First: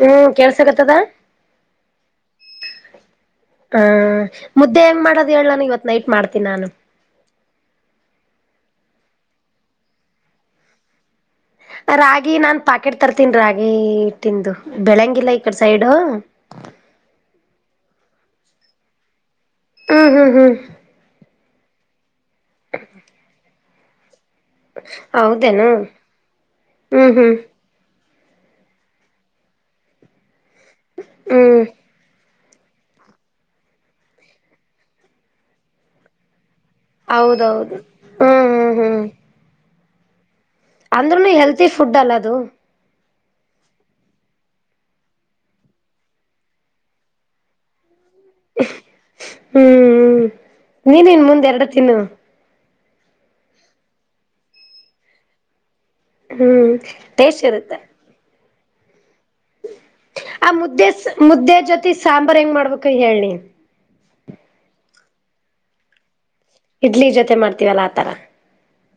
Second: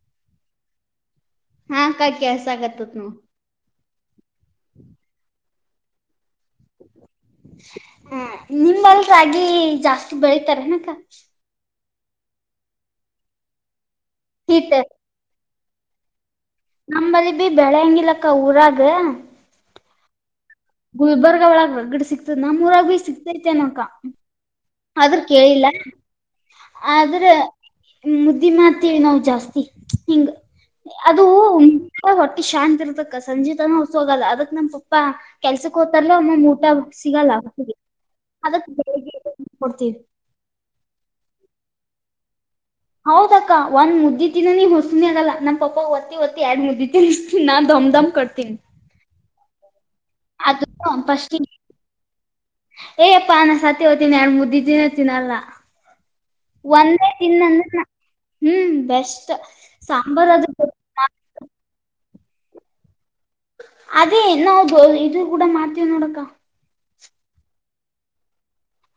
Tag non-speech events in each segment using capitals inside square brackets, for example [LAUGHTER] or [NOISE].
ಹ್ಮ್ ಕೆಳ್ಸಗತ್ತದ ಹಾ ಅಕ್ಕ ಕೆಲಸಕಟ್ಯ್ಯೇಟೆ ನೋಡು ಹಾ ಮುದ್ದೆ ಏನು ಮಾಡೋದು ಹೇಳಾನ ಇವತ್ ನೈಟ್ ಮಾಡ್ತೀನಿ ನಾನು ಹ ನಿಂಬಲ್ ರಾಗಿ ಜಾಸ್ತಿ ಬೆಳತಾರೆ ಏನು ಅಕ್ಕ ರಾಗಿ ನಾನ್ ಪಾಕೆಟ್ ತರ್ತೀನೆ ರಾಗಿಟ್ಟಂದು ಹಿಟ್ ಬೆಳಂಗಿಲ್ಲ ಈಕಡೆ ಸೈಡು ನಂಬಲ್ಲಿ ನೀ ಬೆಳೆಹಂಗಲಕ್ಕ ಊರಾಗ ಹ್ಮ್ ಹ್ಮ್ ಹ್ಮ್ ಗುಲ್ಬರ್ಗಾ ಒಳಗ್ ಹೊಗ್ಗಡೆ ಸಿಗ್ತದ ನಮ್ಮ್ಉರಾಗ ಭ ಸಿಕ್ತೈತೆನಕ ಆದ್ರ ಕೇಳಿಲ್ಲ ಹೌದೇನು ಹ್ಮ್ ಆದ್ರೆ ಹ್ಮ್ ಮುದ್ದಿ ಮಾಡ್ತೀವಿ ನಾವವು ಜಾಸ್ತಿ ಹಿಂಗ ಅದು ಹ್ಮ್ ಹೊಟ್ಟ ಶಾಂತತ್ ಇರ್ತಕ್ಕ ಸಂಜೀ ತನ ಹಸ ಹೋಗಲ್ಲ ಅದಕ್ ನಮ್ ಪಪ್ಪಾ ಕೆಲ್ಸಕ್ ಹೋ್ತಾರಲ್ಲ ಅಮ್ಮ ಊಟ ಸಿಗಲ್ಲ ಹೌದೌದು ಹ್ಮ್ ಅದಕ್ಕೆ ಬೆಳಗೆ ಕೊಡ್ತೀವಿ ಅಂದ್ರನ ಹೆಲ್ತೀಫುಡ್ ಅಲ ಅದು ಹೌದಕ್ಕ ಒಂದ್ ಮುದ್ದಿತೀನಿ ನೀ ಹೊಸನಿ ಆಗಲ್ಲ ನನ್ ಪಾಪ ಹೊತ್ತಿ ಒತ್ತಿ ಎರಡ್ ಮುದ್ದ ತಿೀನಿ ನಾ ದಮ್ ದಮ್ ಕೊಡ್ತೀನಿ ಹ್ಮ್ ಅದು ನೀನಿನ್ ಫಸ್ಟ್ ಮುಂದೆ ಎರಡು ತಿನ್ನು ಏಯಪ್ಪಾ ನಾನ ಸತಿ ಹೋಗ್ತೀನಿ ಎರ ಮುದ್ದಿದ್ದನ ಹತಿನಲ್ಲಾ ಹ್ಮ್ ಒಂದೇ ಟೇಸ್ಟ್ ಇರುತ್ತೆ ಇನ್ನಂದ್ರೆ ಹ್ಮ್ ಬೆಸ್ಟ್ ಸಾಂಬಾರ್ ಅದು ಆ ಮುದ್ದೆ ಮುದ್ದೆ ಜೊತಿ ಸಾಂಬಾರ್ ಹೆಂಗ್ ಮಾಡ್ಬೇಕ ಹೇಳಿ ಅದೇ ನಾವು ಇದು ಕೂಡ ಮಾಡ್ತೀವ ನೋಡಕ್ಕ ಇಡ್ಲಿ ಜೊತೆ ಮಾಡ್ತೀವಲ್ಲ ಆತರ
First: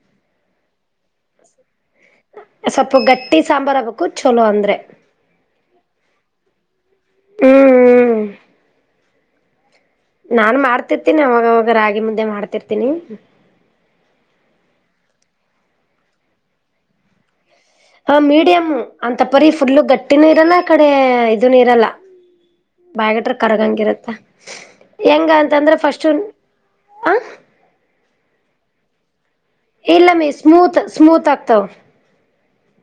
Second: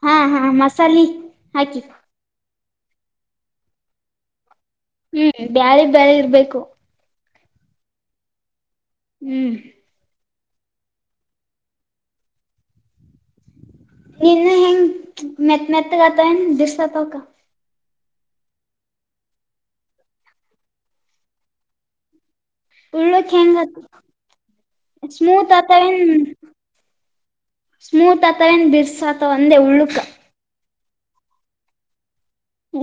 ಹಾ ಹಾ ಮಸಾಲೆ ಹಾಕಿ ಸ್ವಲ್ಪ ಗಟ್ಟಿ ಸಾಂಬಾರ್ ಆಗ್ಬೇಕು ಚಲೋ ಅಂದ್ರೆ ಹ್ಮ್ ಬ್ಯಾರಿ ಬಳೆ ಇರ್ಬೇಕು ಹ್ಮ್ ಹ್ಮ್ ಹ್ಮ್ ನಾನ್ ಮಾಡ್ತಿರ್ತೀನಿ ಅವಾಗವಾಗ ರಾಗಿ ಮುದ್ದೆ ಮಾಡ್ತಿರ್ತೀನಿ ಹನು ಹಿಂಗ ಮೆತ್ ಮೆತ್ತಗತ ಏನ್ ಬಿಸ್ತತಕ್ಕ ಹ ಮೀಡಿಯಮ್ಮು ಅಂತ ಪರಿೀ ಫುಲ್ಲು ಗಟ್ಟಿನೂ ಇರಲ್ಲ ಕಡೆ ಇದನು ಇರಲ್ಲ ಬಾಯಗಟ್ರ ಉಳ್ಳಕ್ ಹೆಂಗ ಕರಗಂಗಿರತ್ತ ಹೆಂಗ ಅಂತಂದ್ರೆ ಫಸ್ಟ್ ಸ್ಮೂತ್ತನ್ ಹತವ ಏನು ಬಿರ್ಸಾ ಇಲ್ಲ ಮೇ ಸ್ಮೂತ್ ಸ್ಮೂತ್ ಆಗ್ತಾವ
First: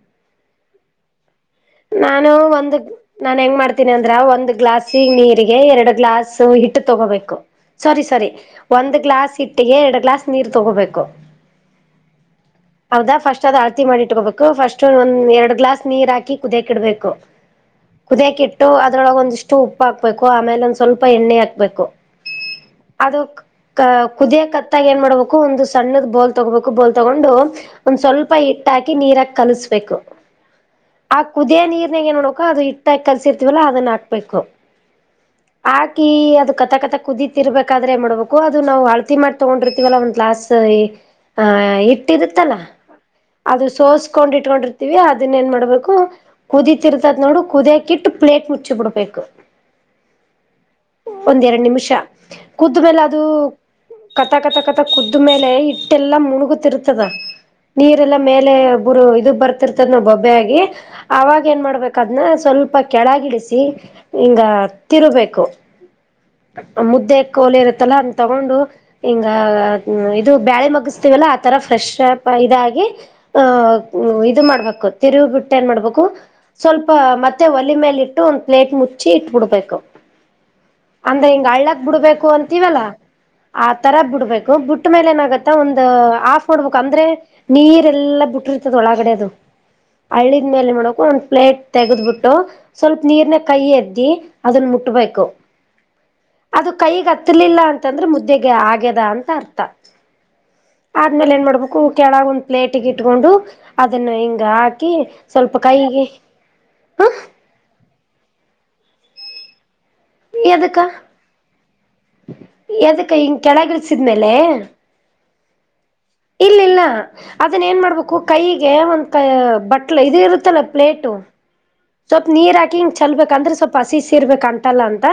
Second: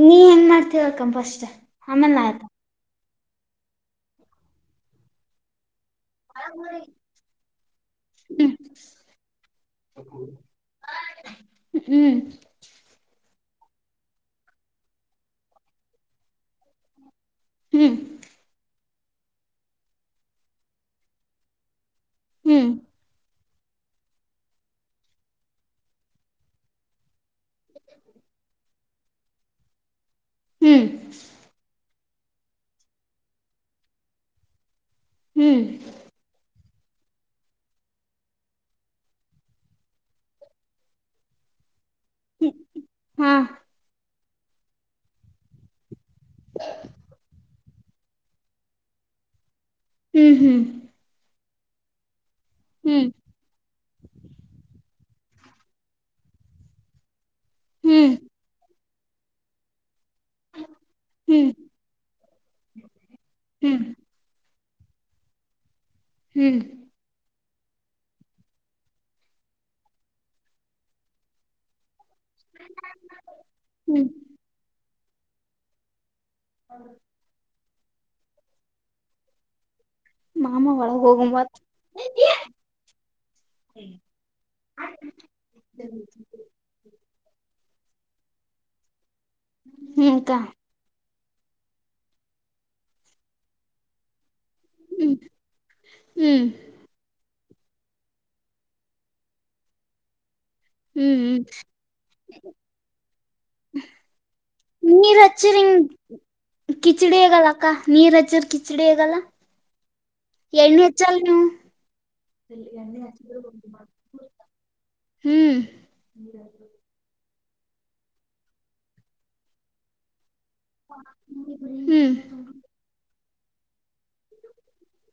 ನೀ ಏನ್ ಮಾಡ್ತೀವ ಅಕ್ಕ ಫಸ್ಟ್ ಆಮೇಲೆ ನಾ ನಾನು ಹೇಳ್ತೇನ್ ಒಂದು ನಾನ್ ಹೆಂಗ್ ಮಾಡ್ತೀನಿ ಅಂದ್ರ ಒಂದ್ ಗ್ಲಾಸ್ ನೀರಿಗೆ ಎರಡು ಗ್ಲಾಸ್ ಹಿಟ್ಟು ತಗೋಬೇಕು ಸಾರಿ ಸಾರಿ ಒಂದ್ ಗ್ಲಾಸ್ ಹಿಟ್ಟಿಗೆ ಎರಡು ಗ್ಲಾಸ್ ನೀರ್ ತಗೋಬೇಕು ಹ್ಮ್ ಹೌದಾ ಫಸ್ಟ್ ಅಳ್ತಿ ಮಾಡಿ ಇಟ್ಕೋಬೇಕು ಫಸ್ಟ್ ಒಂದ್ ಎರಡ್ ಗ್ಲಾಸ್ ನೀರ್ ಹಾಕಿ ಕುದಿಯಕ್ಕೆ ಇಡ್ಬೇಕು. ಹ್ಮ್ ಕುದಿಯಕಿ ಇಟ್ಟು ಅದ್ರೊಳಗ ಒಂದಿಷ್ಟು ಉಪ್ಪು ಹಾಕ್ಬೇಕು ಆಮೇಲೆ ಒಂದ್ ಸ್ವಲ್ಪ ಎಣ್ಣೆ ಹಾಕ್ಬೇಕು ಹ್ಮ್ ಅದು ಕು ಕ ಕುದಿಯ ಕತ್ತಾಗ ಏನ್ ಮಾಡ್ಬೇಕು ಒಂದು ಸಣ್ಣದ ಬೋಲ್ ತಗೋಬೇಕು ಬೋಲ್ ತೊಗೊಂಡು ಒಂದ್ ಸ್ವಲ್ಪ ಟ್ಟಾಕಿ ನೀರಕ್ ಕಲಿಸ್ಬೇಕು. ಹ್ಮ್ ಆ ಕುದಿಯ ನೀರ್ನಾಗ ಏನ್ಮಾಡಕನ ಅದು ಹಟ್ಟಾಗಿ ಕಲ್ಸಿರ್ತಿವಲ್ಲ ಅದನ್ನ ಹಾಕ್ಬೇಕು. ಹ್ಮ್ ಹಾಕಿ ಅದ ಕ ಕತಕತ ಕುದಿತಿ ಇರ್ಬೇಕಾದ್ರೆ ಮಾಡ್ಬೇಕು ಅದು ನಾವು ಅಳತಿ ಮಾಡಿ ತೊಗೊಂಡಿರ್ತತಿವಲ್ಲ ಒಂದ್ ಗ್ಲಾಸ್ ಹಾ ಇ ಇಟ್ಟ ಇರುತ್ತಲ್ಲ ಹಾ ಅದು ಸೋಸ್ಕೊಂಡ್ ಇಟ್ಕೊಂಡಿರ್ತೀವಿ ಅದನ್ನ ಏನ್ ಮಾಡ್ಬೇಕು ಕುದಿತಿರ್ತದ್ ನೋಡು ಕುದಿಯಕಿ ಇಟ್ಟು ಪ್ಲೇಟ್ ಮುಚ್ಚಿ ಬಿಡ್ಬೇಕು. ಹ್ಮ್ ಹ್ಮ್ ಒಂದ ಎರಡು ನಿಮಿಷ ಕದ್ ಮೇಲೆ ಹ್ಮ್ ಅದು ಕಥ ಕಥಾ ಕಥಾ ಕ್ ಕುದ್ದ ಮೇಲೆ ಇಟ್ಟೆಲ್ಲಾ ಮುಣುಗುತ್ತಿರ್ತದ ನೀರೆಲ್ಲ ಮೇಲೆ ಬ್ರು ಇದು ಬರ್ತಿರ್ತದ ನೋಡ್ ಬೊಬ್ಬೆ ಆಗಿ ಅವಾಗ ಹ್ಮ್ ಏನ್ ಮಾಡ್ಬೇಕದ್ನ್ನ ಸ್ವಲ್ಪ ಕೆಳಗಿಳಿಸಿ ಹ್ಮ್ ಹ್ಮ್ ಹಿಂಗ ತಿರಬೇಕು ಹ್ಮ್ ಮುದ್ದೆ ಕೋಲಿ ಇರತ್ತಲ್ಲ ಅಂತ ತಗೊಂಡು ಹಿಂಗ ಇದು ಬ್ಯಾಳೆ ಮಗಸ್ತೀವಲ್ಲಾ ಆತರ ಫ್ರೆಶ್ ಇದಾಗಿ ಆಹ ಹ್ಮ್ ಇದು ಮಾಡ್ಬೇಕು ತಿರುವು ಬಿಟ್ಟ ಏನ್ ಮಾಡ್ಬೇಕು ಸ್ವಲ್ಪ ಮತ್ತೆ ಒಲೆ ಮೇಲೆ ಇಟ್ಟು ಒಂದ್ ಪ್ಲೇಟ್ ಮುಚ್ಚಿ ಇಟ್ಬಿಡ್ಬೇಕು. ಮಾಮಾ ಅಂದ್ರ ಹಿಂಗ ಹಳ್ಳಕ್ ಬಿಡ್ಬೇಕು ಅಂತೀವಲ್ಲ ಆತರ ಬಿಡ್ಬೇಕು ಬಿಟ್ಟ್ಮೇಲೆ ಏನಾಗತ್ತ ಒಂದ ಆಫ್ ಮಾಡಡ್ಬೇಕ ಅಂದ್ರೆ ನೀ ದೆಲ್ಲ ಬಿಟ್ಟಿರ್ತದ ಒಳಗಡೆದು ಹ್ಮ್ ಅಕ್ಕ ಹಳ್ಳಿದ ಮೇಲೆ ಮಾಡಕು ಒಂದ್ ಪ್ಲೇಟ್ ತೆೆಗೆದ್ಬಿಟ್ಟು ಸ್ವಲ್ಪ ನೀರ್ನಗ್ ಕೈ ಎದ್ದಿ ಅದನ್ನು ಹ್ಮ್ ಮುಟ್ಬೇಕು ಹ್ಮ್ ಅದು ಕೈಗತ್ತ ಗತ್ತಲಿಲ್ಲ ಅಂತಂದ್ರೆ ಮುದ್ದೆಗೆ ಆಗ್ಯದ ಅಂತ ಅರ್ಥ. ಹ್ಮ್ ಆದ್ಮೇಲೆ ಏನ್ ಮಾಡ್ಬೇಕು ಕೆಳಗ ಒಂದ್ ಪ್ಲೇಟಗ ಇಟ್ಕೊಂಡು ಅದನ್ನ ಹಿಂಗ ಹಾಕ ನೀರ್ ಹಚ್ಚರಿಂಗ ಹ ಕಿಚಡಿ ಆಗಲ್ಲ ಅಕ್ಕ ನೀರ್ ಹಚ್ಚರ್ ಕಿಚಡಿ ಆಗಲ್ಲ ಎದಕ್ಕ ಎಣ್ಣಿ ಹೆಚ್ಚಲ್ ನೀವು ಎದಕ್ಕ ಹಿಂಗ್ ಕೆಳಗಿಳಿಸಿದ್ಮೇಲೆ ಹ್ಮ್ [UNINTELLIGIBLE] ಅದನ್ ಏನ್ ಮಾಡ್ಬೇಕು ಕೈಗೆ ಒಂತ ಬಟ್ಲ ಇದ ಇರುತ್ತ [UNINTELLIGIBLE] ಪ್ಲೇಟ್ ಹ್ಮ್ ಸ್ವಲ್ಪ ನೀರ್ ಹಾಕಿ ಹಿಂಗ ಚಲ್ಬೇಕ ಅಂದ್ರೆ ಸ್ವಲ್ಪ ಪಸಿ ಸ ಇರ್ಬೇಕ ಅಂಟಲ್ಲ ಅಂತ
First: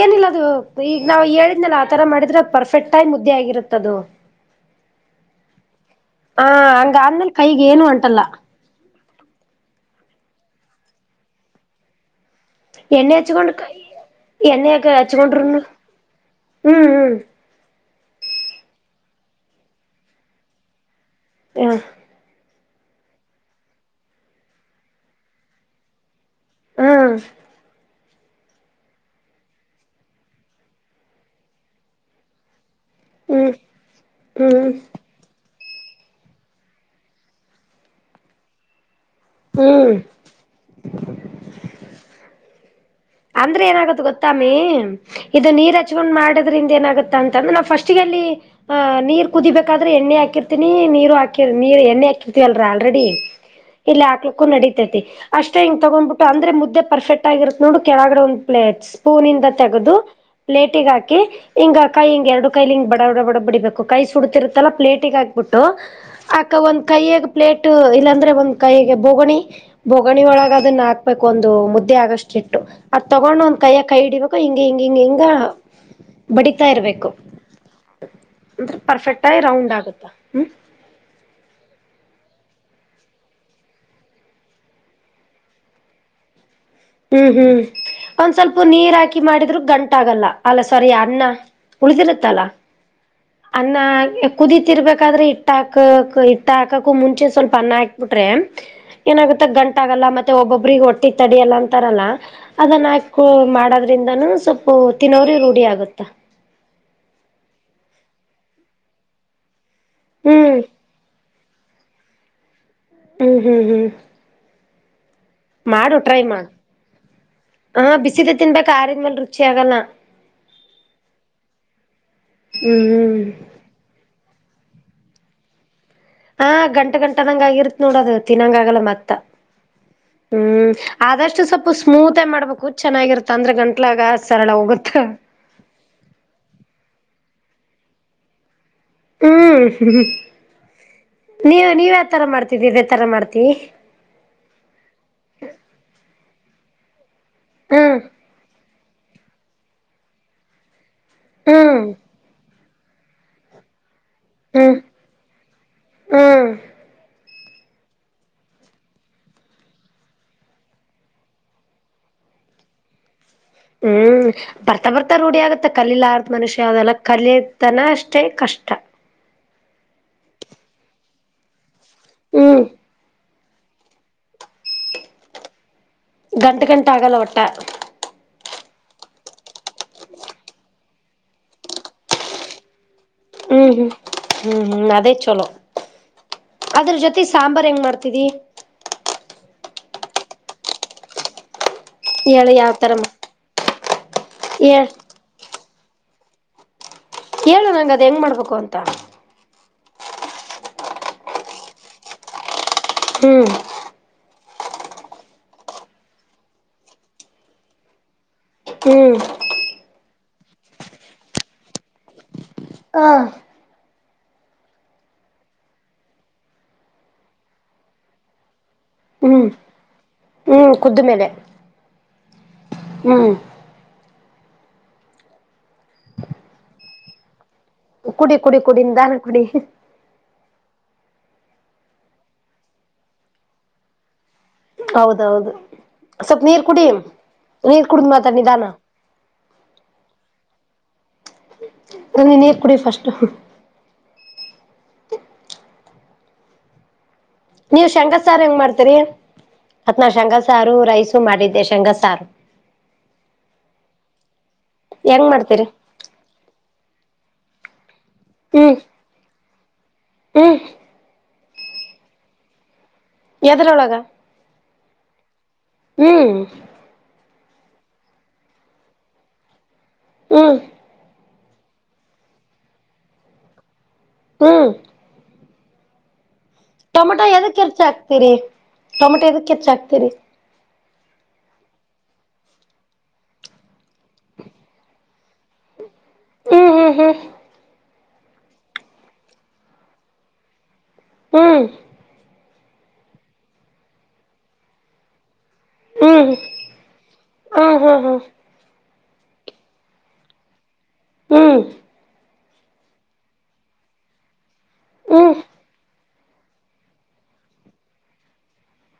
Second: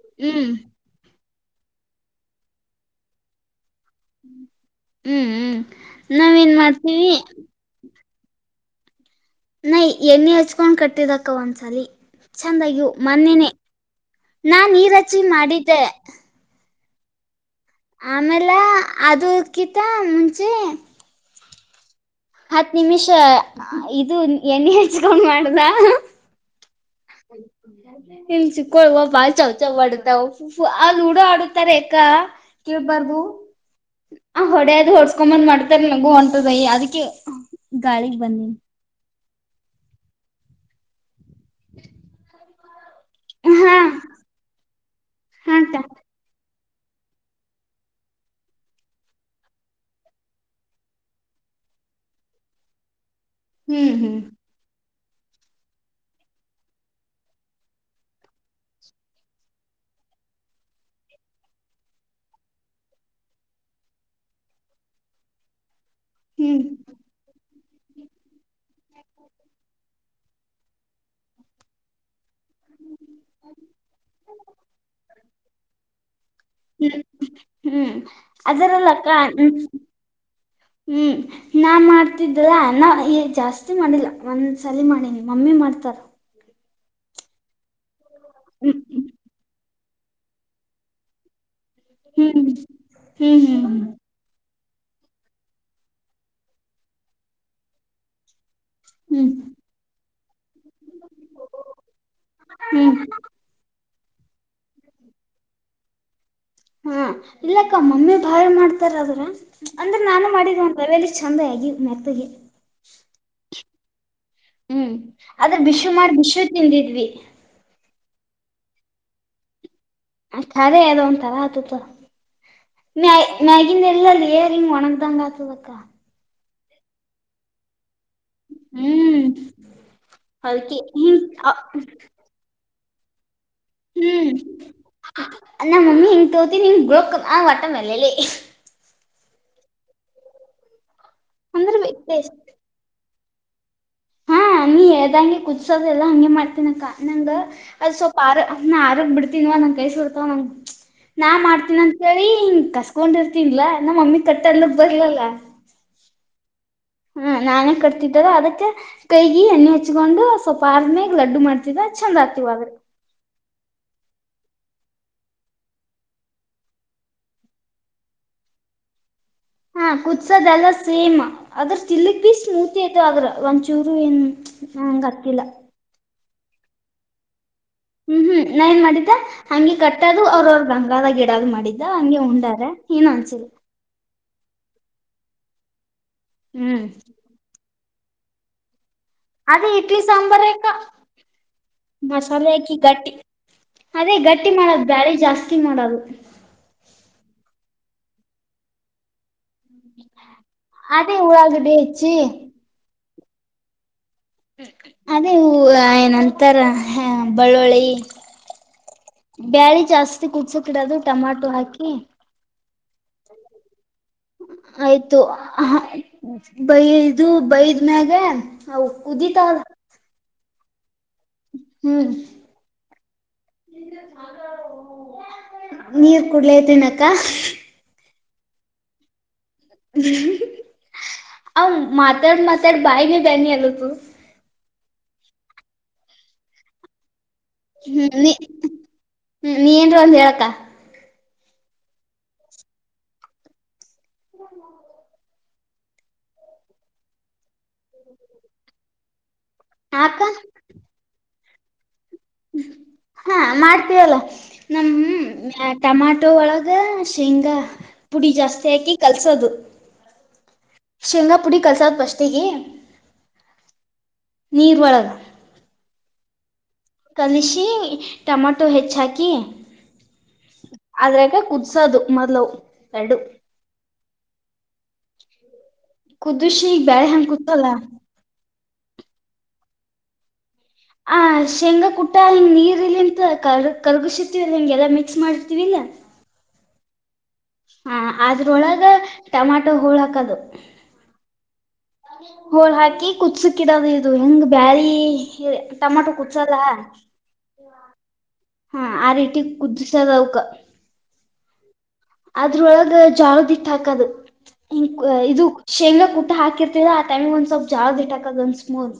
ಏನಿಲ್ಲದು ಹ್ಮ್ ಈಗ ನಾವ್ ಎಲ್ಲಿ ಆ ತರ ಮಾಡಿದ್ರೆ ಪರ್ಫೆಕ್ಟ್ ಆಗಿ ಮುದ್ದೆ ಆಗಿರುತ್ತದು. ಹ್ಮ್ ಹ್ಮ್ ಹ ನಾವೇನ್ ಹಂಗ ಮಾಡ್ತೀವಿ ಆಮ್ಮೇಲೆ ಕೈಗೆ ಏನು ಅಂಟಲ್ಲ. ನೈ ಎಣ್ಣಿ ಹಚ್ಕೊಂಡ್ ಕಟ್ಟಿದಕ್ಕ ಒಂದ್ಸಲಿ. ಚಂದಗ್ಯು ಎಣ್ಣೆ ಮೊನ್ನೇನೆ ಹಚ್ಕೊಂಡ್ ಕೈ ನಾನನಿರಾಚ್ಚಿ ಮಾಡಿದ್ದೆ. ಹ್ಮ್ ಹ್ಮ್ ಆಮೇಲೆ ಅದುಕ್ಕಿಂತ ಮುಂಚೆ ಹಾ ಹತ್ ನಿಮಿಷ ಇದು ಎಣ್ಣೆ ಹೆಚ್ಕೊಂಡ್ ಮಾಡ್ದ ಹ್ಮ್ ನಿನ್ ಸಿಕ್ಕೋಳ್ ಬಾಳ ಚಾವ್ ಚಾವ್ ಆಡುತ್ತ ಆ ಲೂಡೋ ಆಡುತ್ತಾರ ಅಕ್ಕ ಕೇಳ್ಬಾರ್ದು ಹ್ಮ್ ಆ ಹ್ಮ್ ಹೊಡೆಯಾದು ಹೊಸ್ಕೊಂಬಂದ್ ಮಾಡ್ ನಗೂ ಹೊಂಟದ [UNINTELLIGIBLE] ಅದಕ್ಕೆ ಗಾಳಗ್ ಬದನ್ನಿ ಹ್ಮ್ ಅಂದ್ರೆ ಹಾ ಏನಾಗದು ಗೊತ್ತಾಮಿ ಇದು ಹಾ ನೀರ್ ಅಕ್ಕ ಹಚಕೊಂಡ್ ಮಾಡ ್ರಂದ ಏನಾಗುತ್ತಾ ಅಂತಂದ್ರೆ ನಾವು ಫಸ್ಟ್ ಅಲ್ಲಿ ನೀರ್ ಕುದಿಬೇಕಾದ್ರೆ ಎಣ್ಣ ಹಕಿರ್ತೀನಿ ನೀರು ಹಾಕಿ ನೀರ ಎ್ಣೆ ಹಾಕಿರ್ತೀವಲ್ರ ಆಲ್ರೆಡಿ ಹ್ಮ್ ಇಲ್ಲ ಹ್ಮ್ ಹಾಕ್ಕ್ಕೂ ನಡೀ ಅಷ್ಟೇ ಹಿಂಗ ತಗ್ಿಟ್ಟು ಅಂದ್ರೆ ಮು್ದೆ ಪರ್ಫೆಕ್ಟ್ ಆಗಿರುತ್ತೆ ನೋಡು ಕೆಳಗಡೆ ಒಂದು ಪ್ಲೇಟ್ ಸ್ಪೂನ್ ಇಿಂದ ತೆಗ ಪ್ಲೇಟಿಗೆ ಹಾಕಿ್ ಕೈಿ ಹಿಂಗ ಎರಡು ಕೈಲಿ ಹಿಂಗ ಬಡ ಬಡ ಬಡ ಬಿಡಿಬೇಕು ಕೈ ಸುಡುತ್ತತಿರುತ್ತಲ್ಲ ಪ್ಲೇಟಿಗೆ ಹಾಕ್ಬಿಟ್ಟು ಅಕ ಹ್ಮ್ ಒಂದ್ ಕೈಯ್ಯಗ್ ಪ್ಲೇಟ್ ಇಲ್ಲಾಂದ್ರೆ ಒಂದ್ ಕೈಯಗೆ ಬೋಗಣಿ ಬೋಗ ಒಗಣಿ ಒಳಗೆದನ್ನ ಹಾಕ್ಬೇಕು ಒಂದು ಮುದ್ದೆ ಆಗಷ್ಟಿತ್ತು ಅದ್ ತಗೊಂಡ್ ಒಂದ್ ಕೈಯ ಕೈ ಹಿಡಿಬೇಕು ಹಿಂಗ ಹಿಂಗ ಹಿಂಗ ಹಿಂಗ ಬಡಿತಾ ಹ್ಮ್ ಇರ್ಬೇಕು ಹ್ಮ್ ಅಂದ್ರೆ ಅದರಲ್ಲ ಕ ಪರ್ಫೆಕ್ಟ್ ಆಗಿ ರೌಂಡ್ ಆಗುತ್ತ ಹ್ಮ್ ಹ್ಮ್ ನಾ ಮಾಡ್ತಿದ್ದ ನನ್ನ ಜಾಸ್ತಿ ಮಾಡಿಲ್ಲ ಒಂದ್ಸಲಿ ಮಾಡಿನಿ ಮಮ್ಮಿ ಮಾಡ್ತಾರ ಹ್ಮ್ ಹ್ಮ್ ಒಂದ್ ಸ್ವಲ್ಪ ಹ್ಮ್ ನೀರ್ ಹಾಕಿ ಮಾಡಿದ್ರು ಗಂಟ ಆಾಗಲ್ಲ ಅಲ್ಲ ಸರಿ ಅನ್ನ ಉಳಿದಿರುತ್ತಲ್ಲ ಹ್ಮ್ ಹ್ಮ್ ಅನ್ನ ಕುದ ಇರ್ಬೇಕಾದ್ರೆ ಇಟ್ಟ ಹಾಕಕ್ ಇಟ್ಟ ಹಾಕಕ್ಕು ಮುಂಚೆ ಸ್ವಲ್ಪ ಅನ್ನ ಹಾಕ್ಬಿಟ್ರೆ ಹ್ಮ್ ಹ್ಮ್ ಏನಾಗುತ್ತೆ ಗಂಟ ಆಾಗಲ್ಲ ಮತ್ತೆ ಒಬ್ಬೊಬ್ರಿಗೆ ಒಟ್ಟಿ ತಡಿಯಲ್ಲ ಅಂತ ತರಲ್ಲ ಅದನ್ನ ಹ್ಮ್ ಹಾಕ ಮಾಡೋದ್ರಿಂದನೂ ಸ್ವಲ್ಪ ತಿನ್ನವ್ರ ರೂಢಿ ಆಗುತ್ತ ಹಾ ಇಲ್ಲಕ್ಕ ಮಮ್ಮಿ ಭಾಯ ಮಾಡ್ತಾರದ್ರ ಅಂದ್ರೆ ನಾನು ಹ್ಮ್ ಮಾಡಿದವಂತ ಚೆಂದ ಆಗಿ ಮೆಕ್ತಗೆ ಹ್ಮ್ ಹ್ಮ್ ಹ್ಮ್ ಹ್ಮ್ ಅದ ಬಿಶು ಮಾಡ ಬಿಸ್ು ತಿಂದಿದ್ವಿ ಹಾ ಬಿಸಿದ ತಿನ್ಬೇಕಕ್ ಆರಿದ್ಮೇಲೆ ರುಚಿ ಆಗಲ್ಲ ಆ ಖರೆ ಅದ ಒಂತರ ಆತಪ ಮ ಹ್ಮ್ ಮ್ಯಾಗಿನ ಎಲ್ಲಲ್ಲಿ ಒಣಗದಂಗತದಕ್ಕ ಹಾ ಗಂಟ ಗಂಟದಂಗ ಆಗಿರ್ತ್ತ ನೋಡದ ತಿನ್ನಂಗ ಆಗಲ್ಲ ಮತ್ತ ಹ್ಮ್ ಹ್ಮ್ ಅದಕ್ಕೆ ಆದಷ್ಟು ಸ್ವಲ್ಪ ಹಿಂಗ ಸ್ಮೂತ್ಗಿ ಮಾಡ್ಬೇಕು ಚೆನ್ನಾಗಿರುತ್ತ ಅಂದ್ರೆ ಗಂಟ್ಲಾಗ ಹ್ಮ್ ಸರಳ ಹೋಗುತ್ತ ನ ಮಮ್ಮಿ ಹಂಗ ತೋತಿ ನಿಮ ಗೋಕ್ ಆ ವಟ್ಟಮ್ಮಲ್ಲಲ್ಲಿೇ ಹ್ಮ್ ನೀವು ಅಂದ್ರ ನೀವ್ ಬೇಕೇ ಯತರ ಮಾಡ್ತಿದ್ದೀ ತರ ಮಾಡ್ತ ಹಾ ನೀ ಹೇಳ್ದಂಗೆ ಕುದಸೋದೆ ಎಲ್ಲಾ ಹಂಗೆ ಮಾಡ್ತನಕ್ಕ ನಂಗ ಅದು್ ಹ್ಮ್ ಸ್ವಲ್ಪ ಆರ ನಾ ಆರಗ್ ಬಿಡ್ತೀನ್ವ ನಂಗ ಕಳ್ಸ ಬಿಡ್ತವ ನಂಗ ನಾ ಮಾಡ್ತೀನ ಹ್ಮ್ ಅಂತೇಳಿ ಹಿಂಗ ಕಷ್ಟ ಕೊಂಡಿರ್ತನ್ಲಾ ನಮ್ಮ ಮಮ್ಮಿ ಕಟ್ಟಲ್ಲ ಬರ್ಲಲ್ಲ ಹಾ ಹ ನಾನೇ ಕಟ್ತಿದ್ದಾರ ಅದಕ್ಕೆ ಕೈಗೆ ಎಣ್ಣೆ ಹಚ್ಕೊಂಡು ಸ್ವಲ್ಪ ಆರನೇಗ್ ಲಡ್ಡು ಮಾಡ್ತಿದ ಚಂದ ಸಾತಿವಾದ ಹ್ಮ್ ಬರ್ತಾ ಬರ್ತಾ ರೂಢಿ ಆಗತ್ತ ಕಲಲಾರ ಮನುಷ್ಯ ಯಾವ್ದಲ್ಲ ಕಲತನ ಅಷ್ಟೇ ಕಷ್ಟ ಹಾ ಕುದಸದೆ ಎಲ್ಲ ಸೇಮ್ ಅದ್ರ ಸ್ಟಿಲ್ಕ್ ಬಿ ಹ್ಮ್ ಸ್ಮೂತಿ ಐತ ಆ್ರ ಒಂಚೂರು ಏನ್ ನಂಗತ್ತಿಲ್ಲ ಗಂಟ ಗಂಟ ಆಗಲ್ಲ ಒಟ್ಟ ಹ್ಮ್ ಹ್ಮ್ ನಾ ಏನ್ ಮಾಡಿದ್ದ ಹಂಗೆ ಕಟ್ಟದು ಅವ್ರ ಅವ್ರ ಗಂಗಾದ ಗಿಡದ ಮಾಡಿದ್ದ ಹಂಗೆ ಉಂಡಾರ ಏನುಂಸಿಲ್ಲ ಹ್ಮ್ ಹ್ಮ್ ಹ್ಮ್ ಹ್ಮ್ ಅದೇ ಚಲೋ ಹ್ಮ್ ಅದ್ರ ಜೊತೆ ಸಾಂಬಾರ್ು ಹೆಂಗ್ ಮಾಡ್ತ ತಿದಿ ಅದೇ ಇಡ್ಲಿ ಸಾಂಬಾರ ಕ ಮಸಾಲೆ ಹೇಳು ಹಾಕಿ ಯಾವ್ತರ ಗಟ್ಟಿ ಅದೇ ಗಟ್ಟಿ ಹೇಳ ಮಾಡೋದು ಬಳೆ ಜಾಸ್ತಿ ಮಾಡದು ಹೇಳ ನಂಗ ಅದ್ ಹೆಂಗ್ ಮಾಡ್ಬೇಕು ಅಂತ ಅೇ ಉಳ್ ಗ ಬಚು ಹ್ಮ್ ಅದೇವು ಏನಂತರ ಬೆಳ್ಳುಳ್ಳಿ ಹ್ಮ್ ಬೆಳೆ ಜಾಸ್ತಿ ಕುುದಸಕಿಡೋದು ಟೊಮಾಟೊ ಹಾಕಿ ಹಾ [INAUDIBLE] ಆಯ್ತು ಬೈದು ಬೈದ್ಮ್ಯಾಗ ಹ್ಮ್ ಕುದಿತವ ಹ್ಮ್ ಕುದ್ದು ಮೇಲೆ ಹ್ಮ್ ನೀರ್ ಕುೂಡ್ಲೇದಿನಕ್ಕ ಕುಡಿ ಕುಡಿ ಕುಡಿ ನಿಧಾನಕ್ಕೆ ಕುಡಿ [INAUDIBLE] ಆ ಮಾತಾಡ್ ಮಾತಾಡ್ ಬಾಯಿನೆ ಬ್ಯಾನೀ ಅಧಾತು ಹೌದೌದು ಸ್ವಲ್ಪ ನೀರ್ ಕುಡಿ ನೀರ್ ಕುಡ್ದ್ ಹ್ಮ್ ನೀ ಮಾತಾಡ್ ನಿಧಾನ ಹ್ಮ್ ನೀನ್ ಒಂದು ಹೇಳಕ್ಕ ಅದ ನೀರು ಕುಡಿ ಫಸ್ಟ್ ನೀವು್ಶೇಂಗಸಾರು ಹೆಂಗ್ ಮಾಡ್ತೀರಿ ಆವ್ತು ನಾನ್ ಅಕ್ಕ ಶೇಂಗಸಾರು ರೈಸು ಮಾಡಿದ್ದೆ ಶೇಂಗಸಾರ ಹಾ ಮಾಡ್ತೀವಲ್ಲ ನಮ್ಮ್ ಹೆಂಗ್ ಮಾಡ್ತೀರಿ ಟಮಾಟೋ ಒಳಗ ಶೇಂಗಾ ಪುಡಿ ಜಾಸ್ತಿ ಹ್ಮ್ ಹಾಕಿ ಕಲ್ಸೋದು ಹ್ಮ್ ಸಿಂಗಾಪುಡಿ ಕಲ್ಸದ್ ಫ್ರಿಸ್ಟಿಗೆ ಎದರೊಳಗ ನೀರ್ ಒಳಗ ಹ್ಮ ಕಲಿಷಿ ಟಮಾಟೊ ಹೆಚ್ಚಾಕಿ ಹ್ಮ್ ಅದ್ರಾಗ ಕುದಿಸೋದು ಮೊದ್ಲು ಎರಡು ಹ್ಮ ಕುದಿಸಿ ಬ್ಯಾಳೆ ಟೊಮೊಟೊ ಹಂಗ್ ಎದಕ್ ಕುತ್ತಲ್ಲ ಹೆಚ್ಚ ಹಾಕ್ತಿರಿ ಟೊಮೊಟೊ ಎದಕ್ ಹೆಚ್ಚ ಹಾಕ್ತಿರಿ ಆ ಶೇಂಗಾ ಕುಟ್ಟ ಹಿಂಗ್ ನೀರ್ ಇಲ್ಲಿ ಅಂತ ಕರ್ ಕಲ್ಗಸತಿವಲ್ಲ ಹಿಂಗೆಲ್ಲಾ ಮಿಕ್ಸ್ ಮಾಡಿರ್ತಿವಿಲ್ಲಾ [INAUDIBLE] ಹ್ಮ್ ಹ್ಮ್ ಹ ಅದ್ರೊಳಗ ಟಮಾಟೊ ಹೋಳ ಹಾಕದು ಹ್ಮ್ ಹೋಳ ಹಾಕಿ ಕುದಿಸಿಇಡೋದ ಇದು ಹೆಂಗ ಬ್ಯಾಳಿ ಹ ಟಮಾಟೋ ಹ್ಮ್ ಕುದಿಸಲ್ಲ ಹ್ಮ್ ಹ್ಮ್ ಹ್ಮ್ ಹ್ಮ್ ಹಾ ಆ ರೀತಿ ಕುುದ್ರಿಸದುವುಕ ಹ್ಮ್ ಅದ್ರೊಳಗ ಜಾಳದಿಟ್ಟ ಹಾಕದು ಹ ಹ್ಮ್ ಇದು ಶೇಂಗ್ಲಾ ಕು ಕುಟ್ಟು ಹಾಕಿರ್ತಿವಲ್ಲ ಆ ಟೈಮಿಗೆ ಒಂದು ಸ್ವಲ್ಪ ಜೋಳದ ಹಿಟ್ಟುಹಾಕೋದು ಒಂದು ಸ್ಪೂನ್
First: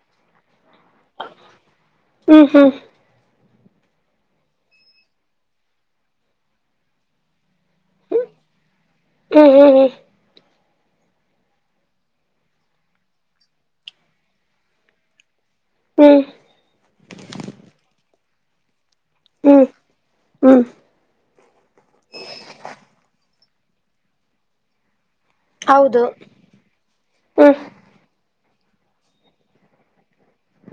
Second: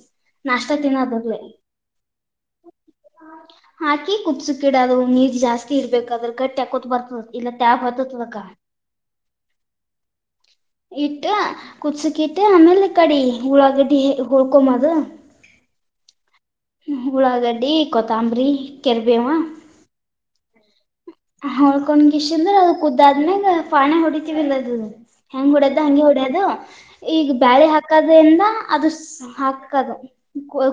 ಹ್ಮ್ ಹ್ಮ್ ಹ್ಮ್ [UNINTELLIGIBLE] ಹಾಕಿ ಕುದಿಸೋಕೆ ಇಡೋದು ಅದು ನೀರ್ ಜಾಸ್ತಿ ಇರ್ಬೇಕಾದ್ರೆ ಗಟ್ಟ್ಯಾಕತ್ ಬರ್ತದೆ ಇಲ್ಲ ಬ್ ಹ್ಮ ಹ್ಮ ಹ್ಮ್ ಹ್ಮ್ ಇಟ್ಟ ಕುದಿಸೋಕೆ ಇಟ್ಟ ಆಮೇಲೆ ಕಡಿ ಹುಳಾಗಡ್ಡಿ ಹಳ್ಕೊಂಬದು ಹ್ಮ್ ಹುಳಾದಡ್ಡಿ ಕೊತ್ತಂಬರಿ ಕೆರ್ಬೇವ ಹ್ಮ್ ಹ್ಮ್ ಹ್ಮ್ ಹೊಳ್ಕೊಂಡ ಇಷ್ಟ ಅಂದ್ರ ಅದ [UNINTELLIGIBLE] ಪಾಣ ಹೊಡಿತೀವಿಲ್ಲದು ಹೆಂಗ್ ಹೊಡ್ಯದು ಹಂಗಗೆ ಹೌದು ಹೊಡ್ಯದು ಈಗ ಹ್ಮ್ ಬ್ಯಾಳಿ ಹಾಕೋದ್ರಿಂದ ಅದು ಹಾಕದು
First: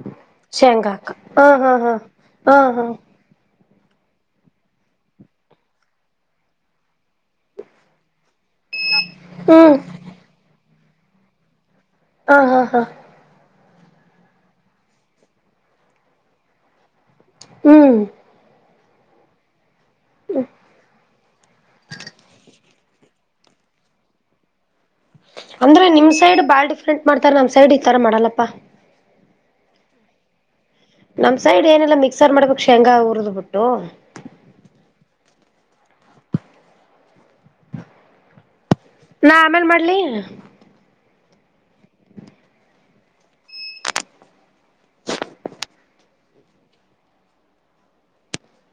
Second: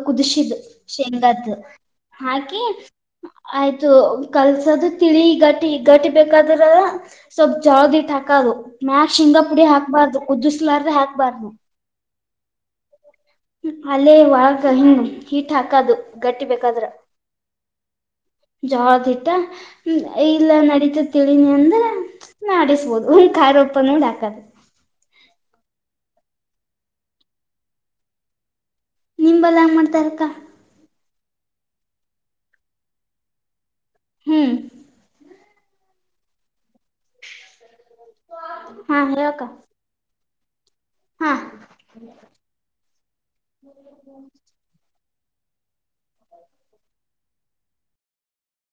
ಕುದಸಿದ ಶೇಂಗಾಕ ಹಾ ಶೇಂಗ್ದ ಹಾ ಹಾ ಹಾ ಹಾಕಿ ಹಾ ಆಯ್ತು ಕಲ್ಸೋದು ತಿಳಿ ಗಟ್ಟಿ ಗಟ್ಟಿ ಬೇಕಾದ್ರ ಸ್ವಲ್ಪ್ ಜಾವದಿಟ್ಟ ಹಾಕದು ಮ್ಯಕ್ ಶೇಂಗಾ ಪುಡಿ ಹ್ಮ್ ಹಾಕ್ಬಾರ್ದು ಕುದ್ದಿಸಲಾರ್ರೆ ಹಾಕ್ಬಾರ್ದು ಹಾ ಹಾ ಹಾ ಅಲ್ಲೇ ಒಳಗ ಹಂಗ ಹೀಟ್ ಹಾಕದು ಗಟ್ಟಿ ಬೇಕಾದ್ರ ಹ್ಮ್ ಜ್ವಾಳದ ಹಿಟ್ಟ ಇಲ್ಲ ನಡೀತ ತಿಳಿನಿ ಅಂದ್ರ. ನಿಸಬೋದು ಕಾರ ಉಪ್ಪಾ ನೋಡ್ ಹಾಕದ. ಅಂದ್ರ ನಿಮ್ ಸೈಡ್ ಬಾಳ್ ಡಿಫ್ರೆಂಟ್ ಮಾಡ್ತಾರೆ ನಮ್ ಸೈಡ್ ಈ ತರ ಮಾಡಲ್ಲಪ್ಪಾ. ನಿಂಬಲ್ಲ ಹಂಗೆ ಮಾಡ್ತಾರಕ್ಕ. ನಮ್ಮ ಸೈಡ್ ಏನೆಲ್ಲ ಮಿಕ್ಸರ್ ಮಾಡ್ಬೇಕು ಶೇಂಗಾ ಉುರಿದ್ಬಿಟ್ಟು. ಹ್ಮ್. [INAUDIBLE] ನಾ ಆಮೇನ್ ಮಾಡ್ಲಿ. ಹಾ.